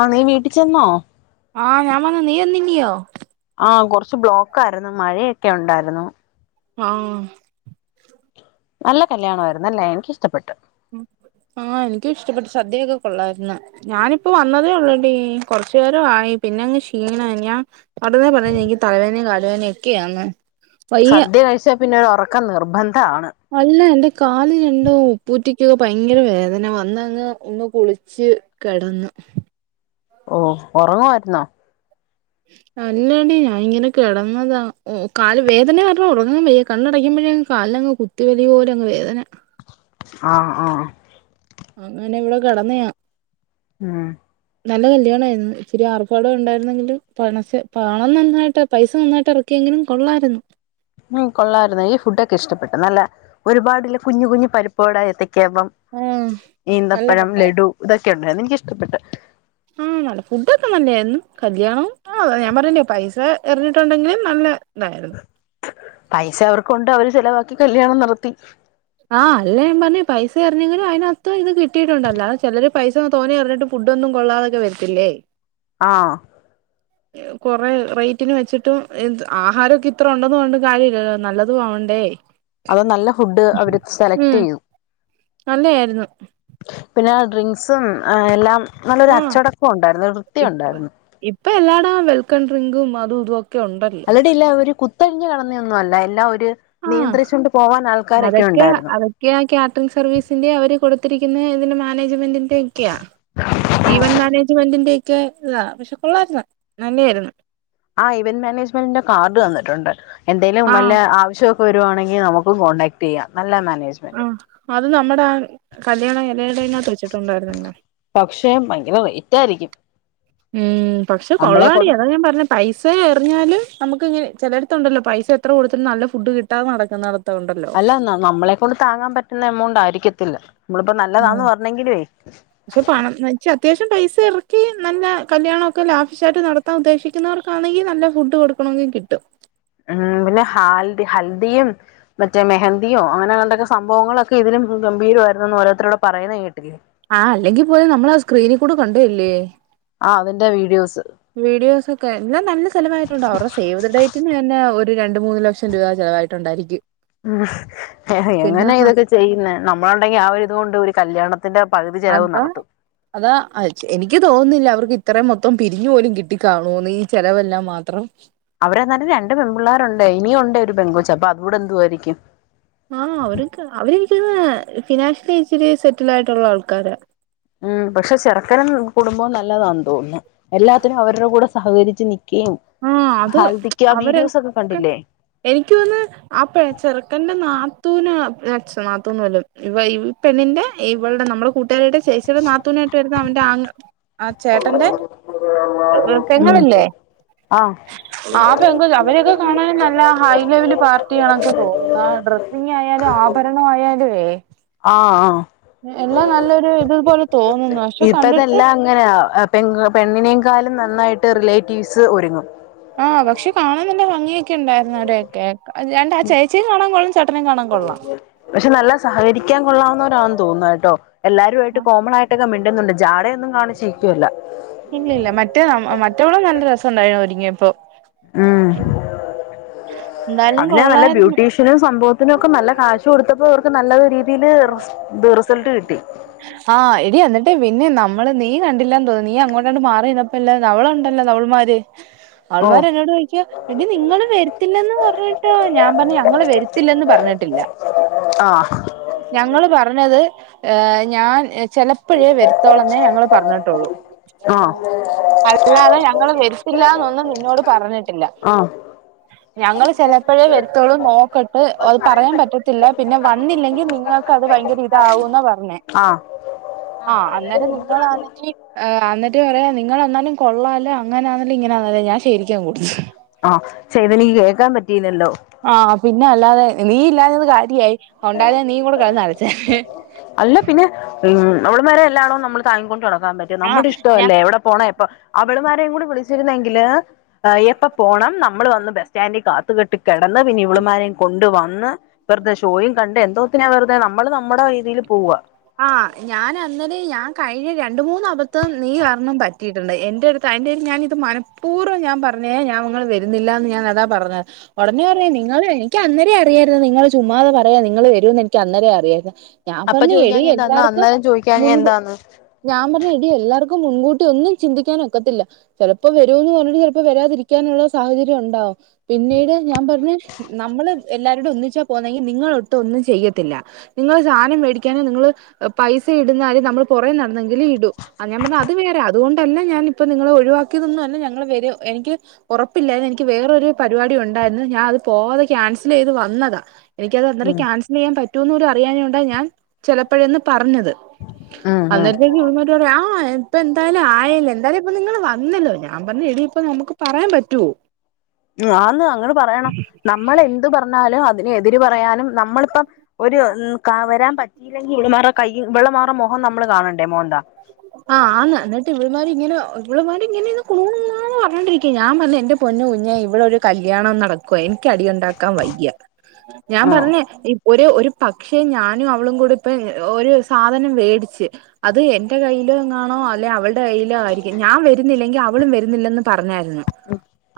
ആഹ് നീ വീട്ടി ചെന്നോ.? ആഹ് ഞാൻ വന്ന് നീ വന്നില്ലിയോ.? ആഹ കൊറച്ച് ബ്ലോക്ക് ആയ്ര്ന്ന് മഴയൊക്കെ ഒണ്ടായ്രുന്നു. ആഹ് നല്ല കല്യാണായിരുന്നല്ലേ എനിക്കിഷ്ടപ്പെട്ട്. ആഹ് എനിക്കും ഇഷ്ടപ്പെട്ടു സദ്യയൊക്കെ കൊള്ളായ്ര്ന്ന്. ഞാനിപ്പ വന്നതേ ഉള്ളടി കൊറച്ചു നേരാ ആയി പിന്നെങ്ങ് ക്ഷീണ ഞാ അവിടെന്ന് പറഞ്ഞ എനിക്ക് തലവേനെ കാല് വേനെ ഒക്കെയാന്ന്. വയ്യ സദ്യ കഴിച്ചാ പിന്നെ ഒരു ഒറക്കം നിർബന്ധണ്. അല്ല എന്റെ കാല് രണ്ടു ഉപ്പൂറ്റിക്കൊക്കെ ഭയങ്കര വേദന വന്നങ്ങ് ഒന്ന് കുളിച്ച് കെടന്നു ഓ ഒറങ്ങുവായ്ര്ന്നോ.? അല്ലടി ഞാൻ ഇങ്ങനെ കെടന്നതാ കല് വേദന ർണാ ഒറങ്ങാ വയ്യ കണ്ണടക്കുമ്പോഴെ അങ്ങ് കാൽനങ്ങ് കുത്തിവലിവ് പോലങ്ങ് വേദന. ആഹ ആഹ് അങ്ങനെ ഇവടെ കെടന്നെയാ. ഉം നല്ല കല്യാണ ആയിരുന്നു ഇച്ചിരി ആർഭാടം ഉണ്ടായിരുന്നെങ്കിലും പണസ പാണം നന്നായിട്ട് പൈസ നന്നായിട്ട് ഇറക്കിയെങ്കിലും കൊള്ളായിരുന്നു ഉം കൊള്ളാരുന്ന് ഈ ഫുഡൊക്കെ ഇഷ്ടപ്പെട്ടു നല്ല ഒരുപാട്ള്ള കുഞ്ഞ് കുഞ്ഞ് പരിപ്പ്വട ഏത്തക്കാപ്പം ആഹ് നല്ല ഈന്തപ്പഴം പടായിരുന്നു ലഡു ഇതൊക്കെ ഉണ്ടായിരുന്നു എനിക്കിഷ്ടപ്പെട്ട് ആഹ് നല്ല ഫുഡൊക്കെ നല്ലായിരുന്നു കല്യാണം ആ ഞാൻ പറഞ്ഞല്ലോ പൈസ എറിഞ്ഞിട്ടുണ്ടെങ്കിലും നല്ല ന്നായിരുന്നു പൈസ അവർക്കുണ്ട് അവര് ചെലവാക്കി കല്യാണം നടത്തി ആഹ് അല്ല ഞൻ പറഞ്ഞ് പൈസ എറിഞ്ഞെങ്കിലും അയ്നകത്ത് ഇത് കിട്ടിട്ടുണ്ടല്ലോ ചെലർ പൈസന്ന് തോനെ എറിഞ്ഞിട്ട് ഫുഡൊന്നും കൊള്ളാതൊക്കെ വരത്തില്ലേ ആഹ് [inaudible] [inaudible] കൊറെ റേറ്റിന് വെച്ചിട്ടും ആഹാരൊക്കെ ഇത്ര ഉണ്ടോന്ന് പറഞ്ഞിട്ട് കാര്യമില്ലല്ലോ നല്ലതും ആവണ്ടേ അത നല്ല ഫുഡ് അവര് സെലക്ട് ചെയ്യും നല്ലആയിരുന്നു പിന്നെ ആ ഡ്രിങ്ക്സും എല്ലാം നല്ലൊരു ആഹ് അച്ചടക്കം ഉണ്ടായിരുന്നു വൃത്തി ഇപ്പ ഉണ്ടായിരുന്നു ഇപ്പൊ എല്ലാടും വെൽക്കം ഡ്രിങ്കും അതും ഇതുംഓക്കെ ഉണ്ട് [unintelligible] ഇല്ല ഒരു കുത്തഴിഞ്ഞ് കടന്നൊന്നും അല്ല എല്ലാ ഒരു നിയന്ത്രിച്ചൊണ്ട് പോവാൻ ആൾക്കാരൊക്കെ ഉണ്ടായിരുന്നു കാറ്ററിങ് സർവീസിന്റെ അവര് കൊടുത്തിരിക്കുന്ന ഇതിന്റെ മാ മാനേജ്മെന്റ് ഒക്കെ ഈവൻ മാനേജ്മെന്റ് ക്കെ ഇല്ല പക്ഷെ കൊള്ളായിരുന്നു നല്ല ആയിരുന്നു ആ ഇവന്റ് മാനേജ്മെന്റിന്റെ കാർഡ് തന്നിട്ടുണ്ട് എന്തേലും ആഹ് വല്ല ആവശ്യം വരുവാണെങ്കിൽ നമുക്ക് കോൺടാക്ട് ചെയ്യാം നല്ല മാനേജ്മെന്റ് ആഹ് അത് നമ്മുടെ ആ കല്യാണ ഇലയുടെ ങ്ങകത്ത് വെച്ചിട്ടുണ്ടായിരുന്നല്ലെ പക്ഷെ ഭയങ്കര റേറ്റ് ആയിരിക്കും ഉം പക്ഷെ നമ്മളെ കൊള്ളാടി കൊണ്ട് അതാ ഞാൻ പറഞ്ഞ പൈസ എറിഞ്ഞാല് നമുക്ക് ഇങ്ങനെ ചിലയിടത്തുണ്ടല്ലോ പൈസ എത്ര കൊടുത്തിട്ടും നല്ല ഫുഡ് കിട്ടാതെ നടക്കുന്നുന്നത് അല്ല നമ്മളെ കൊണ്ട് താങ്ങാൻ പറ്റുന്ന എമൗണ്ട് ആയിരിക്കത്തില്ല നമ്മളിപ്പോ ഉം നല്ലതാന്ന് പറഞ്ഞെങ്കിലുവേ പണം എന്ന് പക്ഷെ അത്യാവശ്യം പൈസ ഇറക്കി നല്ല കല്യാണമൊക്കെ ലാവിശായിട്ട് നടത്താൻ ഉദ്ദേശിക്കുന്നവർക്കാണെങ്കിൽ നല്ല ഫുഡ് കൊടുക്കും ക്കണെങ്കിൽ കിട്ടും ഉം പിന്നെ ഹാൽദി ഹൽദിയും മറ്റേ മെഹന്തിയോ അങ്ങനത്തെക്കെ സംവങ്ങളൊക്കെ ഇതിലും ഗംഭീരമായിരുന്നുന്ന് ഓരോരുത്തർ ഇവിടെ പറയുന്ന കേട്ടിരുന്നു ആഹ് അല്ലെങ്കിൽ പോലെ നമ്മൾ ആ സ്ക്രീനിൽ കൂടെ കണ്ടല്ലേ ആ അതിന്റെ വീഡിയോസ് വീഡിയോസ് ഒക്കെ എല്ലാം നല്ല ചിലവായിട്ടുണ്ട് അവരുടെ സേവ് ദി ഡേറ്റിന് തന്നെ ഒരു രണ്ട് മൂന്ന് ലക്ഷം രൂപ ചെലവായിട്ട് ട്ടുണ്ടായിരിക്കും ഉ എങ്ങനാ ഇതൊക്കെ ചെയ്യുന്ന നമ്മളുണ്ടെങ്കിൽ ആ ഒരു ഇതുകൊണ്ട് ഒരു കല്യാണം ന്റെ പകുതി ചെലവും അതാ നടത്തും അതാ എനിക്ക് തോന്നുന്നില്ല അവർക്ക് ഇത്രയും മൊത്തം പിരിഞ്ഞു പോലും കിട്ടിക്കാണൂന്ന് ഈ ചെലവല്ലാം മാത്രം അവരെ എന്നാലും രണ്ട് പെൺ പിള്ളേരുണ്ട് ഇനിയ ഉണ്ട് ഒരു പെങ്കോച്ച അപ്പൊ അതുകൂടെ എന്തുവയിരിക്കും ആഹ് അവർ അവരെനിക്ക ഫിനാൻഷ്യലി ഇച്ചിരി സെറ്റിൽ ആയിട്ടുള്ള ആൾക്കാരാ ഉം പക്ഷെ ചെറുക്കനും കുടുംബം നല്ലതാണ് തോന്നുന്നു എല്ലാത്തിനും അവരുടെ കൂടെ സഹകരിച്ച് നൽക്കുകയും ആഹ് അത് ഹൽദിക്ക് ആ വീഡിയോസ ഒക്കെ അവരൊക്കെ കണ്ടില്ലേ എനിക്ക് വന്ന് ആ പ ചെറുക്കന്റെ നാത്തൂന്ച്ച നാത്തൂന്ന് പോല്ലും ഇവ ഈ പെണ്ണിന്റെ ഇവളടെ നമ്മുടെ കൂട്ടി യുടെ ചേച്ചിയുടെ നാത്തൂനായിട്ട് വരുന്ന അവന്റെ ആ ആഹ് ചേട്ടന്റെ ഉം പെങ്ങളല്ലേ ആഹ് ആ പെൺ കൊ അവരൊക്കെ കാണാനും നല്ല ഹൈ ലെവല് പാർട്ടിയാണൊക്കെ തോന്നുന്ന ആ ഒരു ഡ്ര ആയാലും ആഭരണ ആയാലും എ ആഹ് ആഹ് എല്ലാം നല്ലൊരു ഇത്പോലെ തോന്നുന്നു പക്ഷെ കണ്ടിട്ട് അങ്ങനെയ പെ പെണ്ണിനേക്കാളും നന്നായിട്ട് റിലേറ്റീവ്സ് ഒരുങ്ങും ആ പക്ഷെ കാണൻ നല്ല ഭംഗിയൊക്കെ ഉണ്ടായിരുന്നു അവരോയൊക്കെ ക രണ്ട ചേച്ചിയും കാണാൻ കൊള്ളും ചേട്ടനും കാണാൻ കൊള്ളാം പക്ഷെ നല്ല സഹകരിക്കാൻ കൊള്ളാവുന്നവരാണ് തോന്നുന്നു കേട്ടോ എല്ലാവരും ആയിട്ട് കോമൺ ആയിട്ട് ഇടകക്ക മിണ്ടുന്നുണ്ട് ജാടയൊന്നും കാണചിക്കുവല്ല ഇല്ലഇല്ല മറ്റേ മറ്റോളും നല്ല രസം ണ്ടായിരുന്നു ഒര്ങ്ങിയപ്പോ ഉം എന്തായാലും അതിന് നല്ല കൊള്ളായിരുന്നു ബ്യൂട്ടീശ് - ഷനും സംഭവത്തിനും ഒക്കെ നല്ല കാശ് കൊടുത്തപ്പോ അവർക്ക് നല്ല രീതിയില് റിസൾട്ട് കിട്ടി ആ എ ടി എന്നിട്ടേ പിന്നെ നമ്മള് നീ കണ്ടില്ലന്ന് തോന്നി നീ അങ്ങോട്ടണ്ട് മാറിന്ന അല്ല ന അവളുണ്ടല്ലോ നവൾമാര് ഓ അവൾമാര് എന്നോട് ചോദി ക്ക പിന്നെ നിങ്ങള് വരുത്തില്ലന്ന് പറഞ്ഞിട്ടോ ഞാൻ പറഞ്ഞു ഞങ്ങള് വരുത്തില്ലന്ന് പറഞ്ഞിട്ടില്ല ആഹ് ഞങ്ങള് പറഞ്ഞത് ഏഹ് ഞാൻ ചെലപ്പോഴേ വരുത്തോളെന്നേ ഞങ്ങള് പറഞ്ഞിട്ടുള്ളൂ ആ അല്ലാതെ ഞങ്ങള് വരുത്തില്ലന്നൊന്നും നിന്നോട് പറഞ്ഞിട്ടില്ല ആ ഞങ്ങള് ചെലപ്പഴേ വരുത്തുള്ളൂ നോക്കട്ട് പറയാൻ പറ്റത്തില്ല പിന്നെ വന്നില്ലെങ്കിൽ നിങ്ങൾക്കത് ഭയങ്കര ഇതാകൂന്നപർഞ്ഞെ ആ ആ അന്നേരം നിങ്ങളാന്നെങ്കി ആ അന്നിട്ട് പറയാ നിങ്ങളെന്നാലും കൊള്ളല്ലോ അങ്ങനാന്നല്ല ഇങ്ങനാന്നല്ലോ ഞാൻ ശരിക്കും കൊടു ത്തു ആ ഛെ അതെനിക്ക് കേക്കാൻ പറ്റീയില്ലല്ലോ ആ പിന്നെ അല്ലാതെ നീ ഇല്ലാഞ്ഞത് കാര്യായി, ഒണ്ടായ നീയും കൂടെ കടന്ന് അല ച്ചേനെ അല്ല പിന്നെ ഉം അവളുമാരെ എല്ലാം നമ്മള് താങ്ങി കൊണ്ട് നടക്കാൻ പറ്റൊ ആഹ് നമ്മുടെ ഇഷ്ട ഞാ അല്ലേ എവിടെ പോണ എപ്പൊ അവള്മാരെയും കൂടെ വിളിച്ചിരുന്നെങ്കില് എപ്പ പോണം നം നമ്മൾ വന്ന് ബസ് സ്റ്റാൻഡി കാത്ത് കെട്ടി കെടന്ന് പിന്നെ ഇവള്മാരെയും കൊണ്ട് വന്ന് വെറുതെ ഷോയും കണ്ട് എന്തോത്തിനാ വെറുതെ നമ്മള് നമ്മുടെ രീതിയില് പോവുക ആഹ് ഞാൻ അന്നേല് ഞാൻ കഴിഞ്ഞ രണ്ടു മൂന്നാപത്തം നീ കരണം പറ്റ റ്റിയിടുണ്ട്. എന്റെ അടുത്ത് അതിന്റെശം ഞാനത് മനഃപൂർവം ഞാ ൻ പറഞ്ഞെയ ഞാൻങ്ങള് വരുന്നില്ല എന്ന് ഞാൻതാ പറഞ്ഞത് ഉടനെ പറഞ്ഞ നിങ്ങള് എനിക്കന്നേരെ അറിയായിന്ന് നിങ്ങള് ചുമ്മാത പറയാ നിങ്ങള് വരൂന്ന് എനിക്ക് അന്നേരെ അറിയായിരുന്നു ഞാൻ അപ്പ പറഞ്ഞു എടി ചോയ്ക്കാഞ്ഞഎന്ത ന്നാ എല്ലാർക്കും അന്നേരം ചോദിക്കാഞ്ഞാ മുൻ എന്താന്ന് ഞാൻ പറഞ്ഞു എടി എല്ലാർക്കും മുൻകൂട്ടി ഒന്നും ചിന്തിക്കാനൊക്കത്തില്ല ചെലപ്പോ വരുവെന്ന് പറഞ്ഞിട്ട് ചെലപ്പോ വരാതിരിക്കാനുള്ള സാഹചര്യംണ്ടാവും പിന്നീട് ഞാൻ പറഞ്ഞ് നമ്മള് എല്ലാരൂടെ ഒന്നിച്ചാ പോന്നെങ്കിൽ നിങ്ങളൊട്ടും ഒന്നും ചെയ്യത്തില്ല നിങ്ങള് സാധനം മേടിക്കാനും നിങ്ങള് പൈസ ഇടുന്നല് നമ്മൾ പുറേ നടന്നെങ്കിലെ ഇടു ആ ഞാൻ പറഞ്ഞ അത് വേറെ അതുകൊണ്ടല്ല ഞാനിപ്പ നിങ്ങളെ ഒഴിവാക്കിയതൊന്നുംല്ല ഞങ്ങളവരും എനിക്ക് ഉറപ്പില്ലായിരുന്നു എനിക്ക് വേറൊരു പരിപാടി ഉണ്ടായിരുന്നു ഞാൻ അത് പോവാതെ ക്യാൻസലെയ്ത് വന്നതാ എനിക്കത് അന്നേരം ഉം ക്യാസൽ ചെയ്യാൻ പറ്റോന്ന് പോലും അറിയാഞ്ഞോണ്ട ഞാൻ അപ്പഴന്ന് പറഞ്ഞത്. ഉം ഉം അന്നേരത്തേക്ക്‌ ഇവള്മാ ആ ഇപ്പ എന്തായാലും ആയ ല്ലേ എന്തായാലും ഇപ്പ നിങ്ങള് വന്നല്ലോ ഞാൻ പറഞ്ഞ എടി പ്പ നമുക്ക് പറയാൻ പറ്റുവോ ആന്ന് അങ്ങനെ പറയണം. നമ്മളെന്ത് പറഞ്ഞാലും അതിന് എതിര് പറയാനും നമ്മളിപ്പം ഒരു കാ വരാൻ പറ്റിയില്ലെങ്കി ഇവളിമാറ കൈ ഇവളിമാറെ മോഹം നമ്മള് കാണണ്ടേ മോന്താ ആഹ് ആന്ന്, ന്നിട്ട് ഇവളി മാരിങ്ങനെ ഇവളി മാരിങ്ങനെയ കുണൂകുണന്ന് പറഞ്ഞൊണ്ടിരിക്കേ ഞാൻ പറഞ്ഞ എന്റെ പൊന്നു കുഞ്ഞേ ഇവിടൊരു കല്യാണം നടക്കുവാ യിന് ക്ക് അടിയുണ്ടാക്കാൻ വയ്യ ഞാൻ ഉം പറഞ്ഞ് ഇപ്പ ഒരു ഒരു പക്ഷേ ഞാനും അവളും കൂടി പ്പം ഒരു സാധനം വേടിച്ച് അത് എന്റെ കയ്യില് നിന്നാണോ അല്ലെ അവൾ ടെ കൈയ്യിലോആയിരിക്കും. ഞാൻ വരുന്നില്ലെങ്കി അവളും വരുന്നില്ലന്ന് പറഞ്ഞായിരുന്നു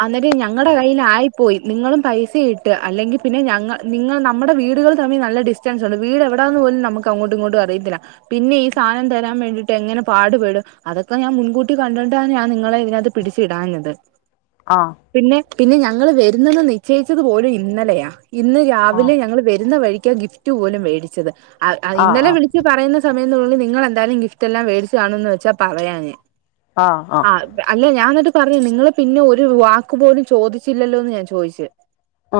അന്നേരം ഞങ്ങടെ കയിലായിപ്പോയി. നിങ്ങളും പൈസ ഇ ട്ട അല്ലെങ്കിൽ പിന്നെ ഞങ്ങ നിങ്ങൾ നമുടെ വീടുകൾ തമ്മിൽ നല്ല ഡിസ്റ്റൻസ്ണ്ട്. വീടെവിടാന്ന് പോലും നമ്മക്കങ്ങോട്ടും ഇങ്ങോട്ടും അറിയത്തില്ല പിന്നെ ഈ സാനം തരാൻ വേണ്ടി ട്ടെങ്ങനെ പാടുപെടും. അതൊക്കെ ഞാൻ മുൻകൂട്ടി കണ്ടണ്ടാണ് ഞാൻ നിങ്ങളെ ഇതിനകത്ത് പിടിച്ച ഇടാഞ്ഞത് ആഹ് പിന്നെ പിന്നെ ഞങ്ങള് വരുന്നെന്ന് നിശ്ചയിച്ചത് പോലും ഇന്നലെയാ ഇന്ന് ആഹ് രാവിലെ ഞങ്ങൾ വരുന്ന വഴിക്കാണ് ഗിഫ്റ്റ് പോലും മേടിച്ചത് ആ അ ആഹ് ഇന്നലെ ആഹ് വിളിച്ച ച്ച് പറയുന്ന സമയം എന്നുള്ളിൽ നിങ്ങളെന്തായാലും ഗിഫ്റ്റ് എല്ലാം മേടിച്ചു കാണന്ന് വെച്ചാ പറയാഞേ ആഹ് അല്ല ഞാൻ എന്നിട്ട് പറയും നിങ്ങള് പിന്നെ ഒരു വാക്ക് പോലും ചോദിച്ചില്ലല്ലോന്ന ഞാൻ ചോദിച്ചെ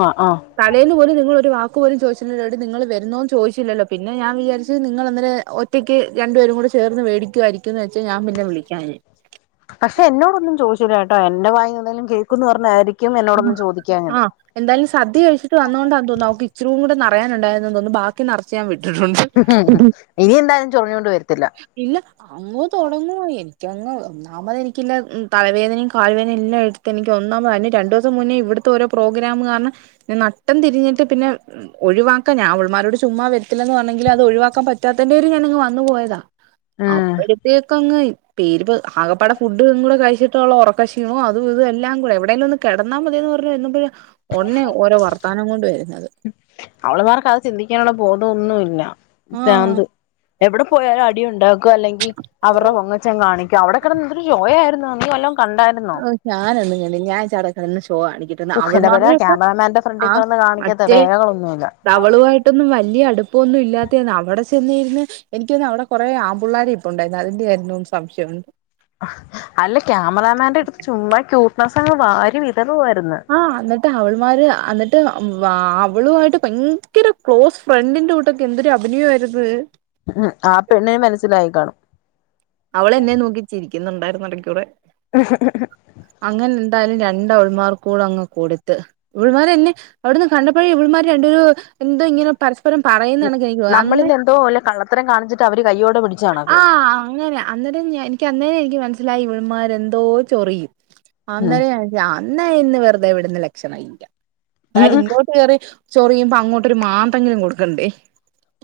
ആഹ് ആഹ് തലേുന്നുപോലും നിങ്ങൾ ഒരു വാക്ക് പോലും ചോദിച്ചില്ലല്ലോന്നട്ട് നിങ്ങൾ വരുന്നോന്ന് ചോദിച്ചില്ലല്ലോ പിന്നെ ഞാൻ വിചാരിച്ച് നിങ്ങൾ ഇന്നലെ ഒ റ്റക്ക് രണ്ടു പേരും കൂടി ചേർന്ന് വേടിക്കുവായിരിക്കന്ന് വെച്ചാ ഞാൻ പിന്നെ വിളിക്കാഞ്ഞെ പക്ഷെ എന്നോടൊന്നും ചോദിച്ചില്ല കേട്ടോ എന്റെ വായിന്ന് എന്തേലും കേൾക്കന്ന് പറഞ്ഞായിരിക്കും എന്നോടൊന്നും ചോദിക്കാഞ്ഞത് ആഹ് എന്തായാലും സദ്യ കഴിചിട്ട് വന്നതോണ്ടാ തോന്നുന്നു അവക്ക് ഇച്ചരിം കൂടെ നറയാനുണ്ടായിരുന്നു തോന്നുന്നു ബാ ക്കി നറച്ച് ഞാൻ വിട്ടിട്ടുണ്ട് ഇനി എന്തായാലും ചൊറിഞ്ഞോണ്ട് വരത്തില്ല ഇല്ല അങ്ങ് തുടങ്ങുവ എനിക്കങ്ങ് അന്നാമത് എനിക്ക് ഇല്ലെ തലവേദനയും കാൽവേദനയും എലാം എടുത്ത് എനിക്ക് ഒന്നാമത് അതിന് രണ്ട് [unintelligible] മുന്നേ ഇവിടത്തെ ഓരോ പ്രോഗ്രാം കാരണം ഞാൻ നട്ടം തിരിഞ്ഞിട്ട് പിന്നെ ഒഴിവാക്ക ഞൻ അവളുമാരോട് ചുമ്മാ വരത്തില്ലെന്ന് പറഞ്ഞെങ്കി ലെ അത് ഒഴിവാക്കാൻ പറ്റാത്തൻന്റെര് ഞാനിങ് വന്നു പോയതാ ഉം അപ്പഴത്തെ ക്കങ്ങു പെരിപ്പ് ആകപ്പാട ഫുഡ് കൂടെ കഴിച്ചിട്ടുള്ള ഉറക്കശഷീണോ അതും ഇതും എല്ലാം കൂടെ എവിടെങ്കിലും ഒന്ന് കെടന്നാൽ മതിയന്ന് പറഞ്ഞു ഇരുന്നപ്പയ ഒടനെ ഓരോ വർത്താനം കൊണ്ട് വരുന്നത് അവള്മാർക്ക് അത് ചിന്തിക്കാനുള്ള ബോധം ഒന്നുല്ല ആഹ് ഭ്രാന്ത് എവിടെ പോയാലും അടി ഉണ്ടാക്ക അല്ലെങ്കിൽ അവരുടെ പൊങ്ങച്ചം കാണിക് ക്ക അവിടെ കടന്ന് എന്തൊരു ഷോ ആരുന്നു നീ വല്ലോം കണ്ടായിരുന്നൊ ഓഹ് ഞാനൊന്നും ഇങ്ങനെ ഞാൻ ചടക്കന്ന് ഷോ കാണിക്ക [unintelligible] ഉഫ് അവൾ എന്റെ പൊന്നോ മാരുടെ ഒക്കെ ക്യാമറാമാന്റെ ഫ്രണ്ടിൽ ആഹ് കിടന്ന് കാണിക്കാത്ത മറ്റേ വേലകളൊന്നുമില്ല അവളു ആയിട്ടൊന്നും വലിയ അടുപ്പൊന്നും ഇല്ലാത്ത അവിടെ ചെന്നിരുന്ന് എനക്ക് തോന്നണു അവിടെ കുറെ ആൺ പിള്ളേര്‌ ഇരിപ്പ് ഉണ്ടായിരുന്നു അതിന്റെ ആരുന്നു സംശയണ്ട് അല്ല ക്യാമറാമാന്റെ അടുത്ത് ചുമ്മാ ക്യൂട്ട്നെസ്സ് അങ്ങ് വാരി വിതറുവായിരുന്നു ആഹ് എന്നിട്ട് അവൾമാര് എന്നിട്ട് അവളുമായിട്ട് ഭയങ്കര ക്ലോസ് ഫ്രണ്ടിന്റെ കൂട്ടൊക്കെ എന്തൊരു അഭിനയ ആരുന്നു ഉം ആ പെണ്ണിനെ മനസ്സിലായി കാണും അവള് എന്നെ നോക്കി ചിരിക്കുന്നുണ്ടായിരുന്നു എടക്കൂടെ മ് മ് അങ്ങനെ എന്തായാലും രണ്ട് അവൾമാർ കൂടെ അങ്ങ് കൊടുത്ത് ഇവൾമാരന്നെ അവിടെന്ന് കണ്ടപ്പഴെ ഇവൾമാര് രണ്ടു പേ എന്തോ ഇങ്ങനെ പരസ്പരം പറയുന്നണക്ക എനിക്ക് നമ്മളിൽ അന്ന് എന്തോ വല്ല കള്ളത്തരം കാണിച്ചിട്ട് അവര് കയ്യോടെ പിടിച്ച കണക്ക് ആഹ് അങ്ങനെ അന്നേരം എനിക്ക് അന്നേ എനിക്ക് മനസ്സിലായി ഇവൾന്മാരെ എന്തോ ചൊറിയും ഉം അന്നേരം ഞാൻ ന്ന ഇന്ന് വെറുതെവിടുന്ന ലക്ഷണം ഇല്ല ഉം എന്തായാലും ഉം ഇങ്ങോ കേറി ചൊറിയുമ്പൊ അങ്ങോട്ടൊരു മാന്തെങ്കിലും കൊടുക്കണ്ടേ?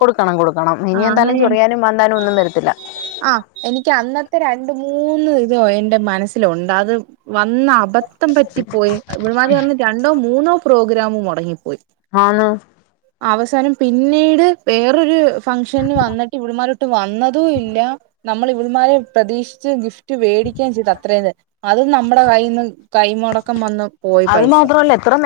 കൊടുക്കണം കൊടുക്കണം ഇനി ആഹ് അങ്ങനെ എന്തായാലും ഞാൻ ചൊറിയാനും മാന്താനും ഒന്നും വരത്തില്ല ആഹ് എനിക്ക് അന്നത്തെ രണ്ട് മൂന്ന് ഇതോ എന്റെ മനസ്സിലുണ്ട് അത് വന്ന അബദ്ധം പറ്റിപ്പോയി ഇവളുമാർ വന്ന് രണ്ടോ മൂന്നോ പ്രോഗ്രാമ് മുടങ്ങിപ്പോയി ആന്ന് അവസാനം പിന്നീട് വേറൊരു ഫംഗഷന് വന്നിട്ട് ഇവളുമാരോട്ട് വന്നതും ഇല്ല നമ്മള് ഇവളുമാരെ പ്രതീക്ഷിച്ച് ഗിഫ്റ്റ് വേടിക്കയും ചെയ്തു അത്രേന്ന് അതും നമ്മുടെ കൈൽ നിന്ന് കൈ മുടക്കം വന്ന് പോയി പൈസ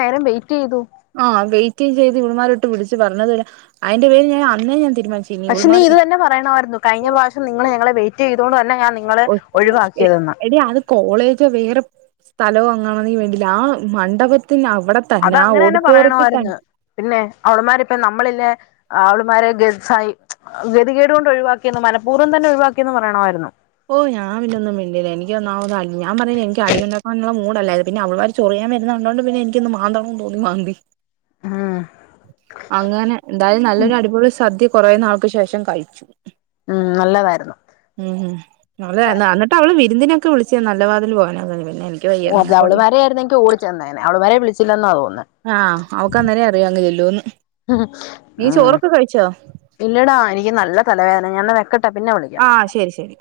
നെരം വെയിറ്റ് ചെയ്തു ആഹ് വെയിറ്റും ചെയ്ത് ഇവൾമാരൊട്ട് വിളിച്ച് പറഞ്ഞതുല്ല. അയ്ന്റെ പേരിൽ ഞാൻ അന്നേ ഞാൻ തീരുമാനിച് പക്ഷെ നീ ഇത് തന്നെ പറയണമായിരുന്നു. കഴിഞ്ഞ പ്രാവശ്യം നിങ്ങള് ഞങ്ങളെ വെയിറ്റ് ചെയ്തോണ്ട് അല്ല ഞാൻ നി നിക്കുന്നെ ങ്ങള് ഒഴിവാക്കിയതെന്ന്. എടി അത് കോളേജോ വേറെ സ്ഥലവോ അങ്ങണന് വേണ്ടില്ല, ആ മണ്ഡപത്തിന്നവടെ അത് തന്നെ ആ അങ്ങനെ ഓഡിറ്റോറിയത്തി തൻ പറയണമായിരുന്നു പിന്നെ അവള്മാരിപ്പം നമ്മളില്ലേ ആവളുമാരെ ഗട് സഹി ഗതികേട്കൊണ്ട് ഒഴിവാക്കിയെന്ന് മനപൂർവ്വം തന്നെ ഒഴിവാക്കിയെന്ന് പറയണമായിരുന്നു. ഓഹ് ഞാൻ പിന്നൊന്നും മിണ്ടീല്ല എനിക്കൊന്നാമത് ഞാൻ പറഞ്ഞിലേ എനിക്ക് അടിയുണ്ടാക്കാനുള്ള മൂടല്ലായിരുന്നു പിന്നെ അവൾമാര് ചൊറിയാൻ വരുന്ന കണ്ടോണ്ട് പിന്നെ എനിക്കൊന്ന് മാന്തണം ന്ന് തോന്നി മാന്തി. ഉം അങ്ങനെ എന്തായാലും നല്ലൊരു അടിപൊളി സദ്യ കുറെ നാൾക്ക്ശേഷം കഴിച്ചു ഉം നല്ലതായിരുന്നു ഉം ഉം അതെ അന്നട്ട് അവള് വിരുന്നിനൊക്കെ വിളിച്ച് നല്ല വാതിൽ പോകാനാന്ന് പറഞ് പിന്നെ എനി ഓഹ് അത് അവള്ൾമാരെ ആയിരുന്നെങ്കി ഓടി ചെന്നേനെ അവള്മാരെ വിളിച്ചില്ലെന്നാ തോന്നുന്നെ. ആഹ് അവക്ക്‌ അന്നേരേ അറിയാംങ്ങ് ചെല്ലോന്ന്. ഉം നീ ചോറൊക്കെ കഴിച്ചോ? ഇല്ലടാ എനിക്ക് നല്ല തലവേന ഞാൻ ന്നാ വെക്ക ആഹ് ശെരി ശെരി.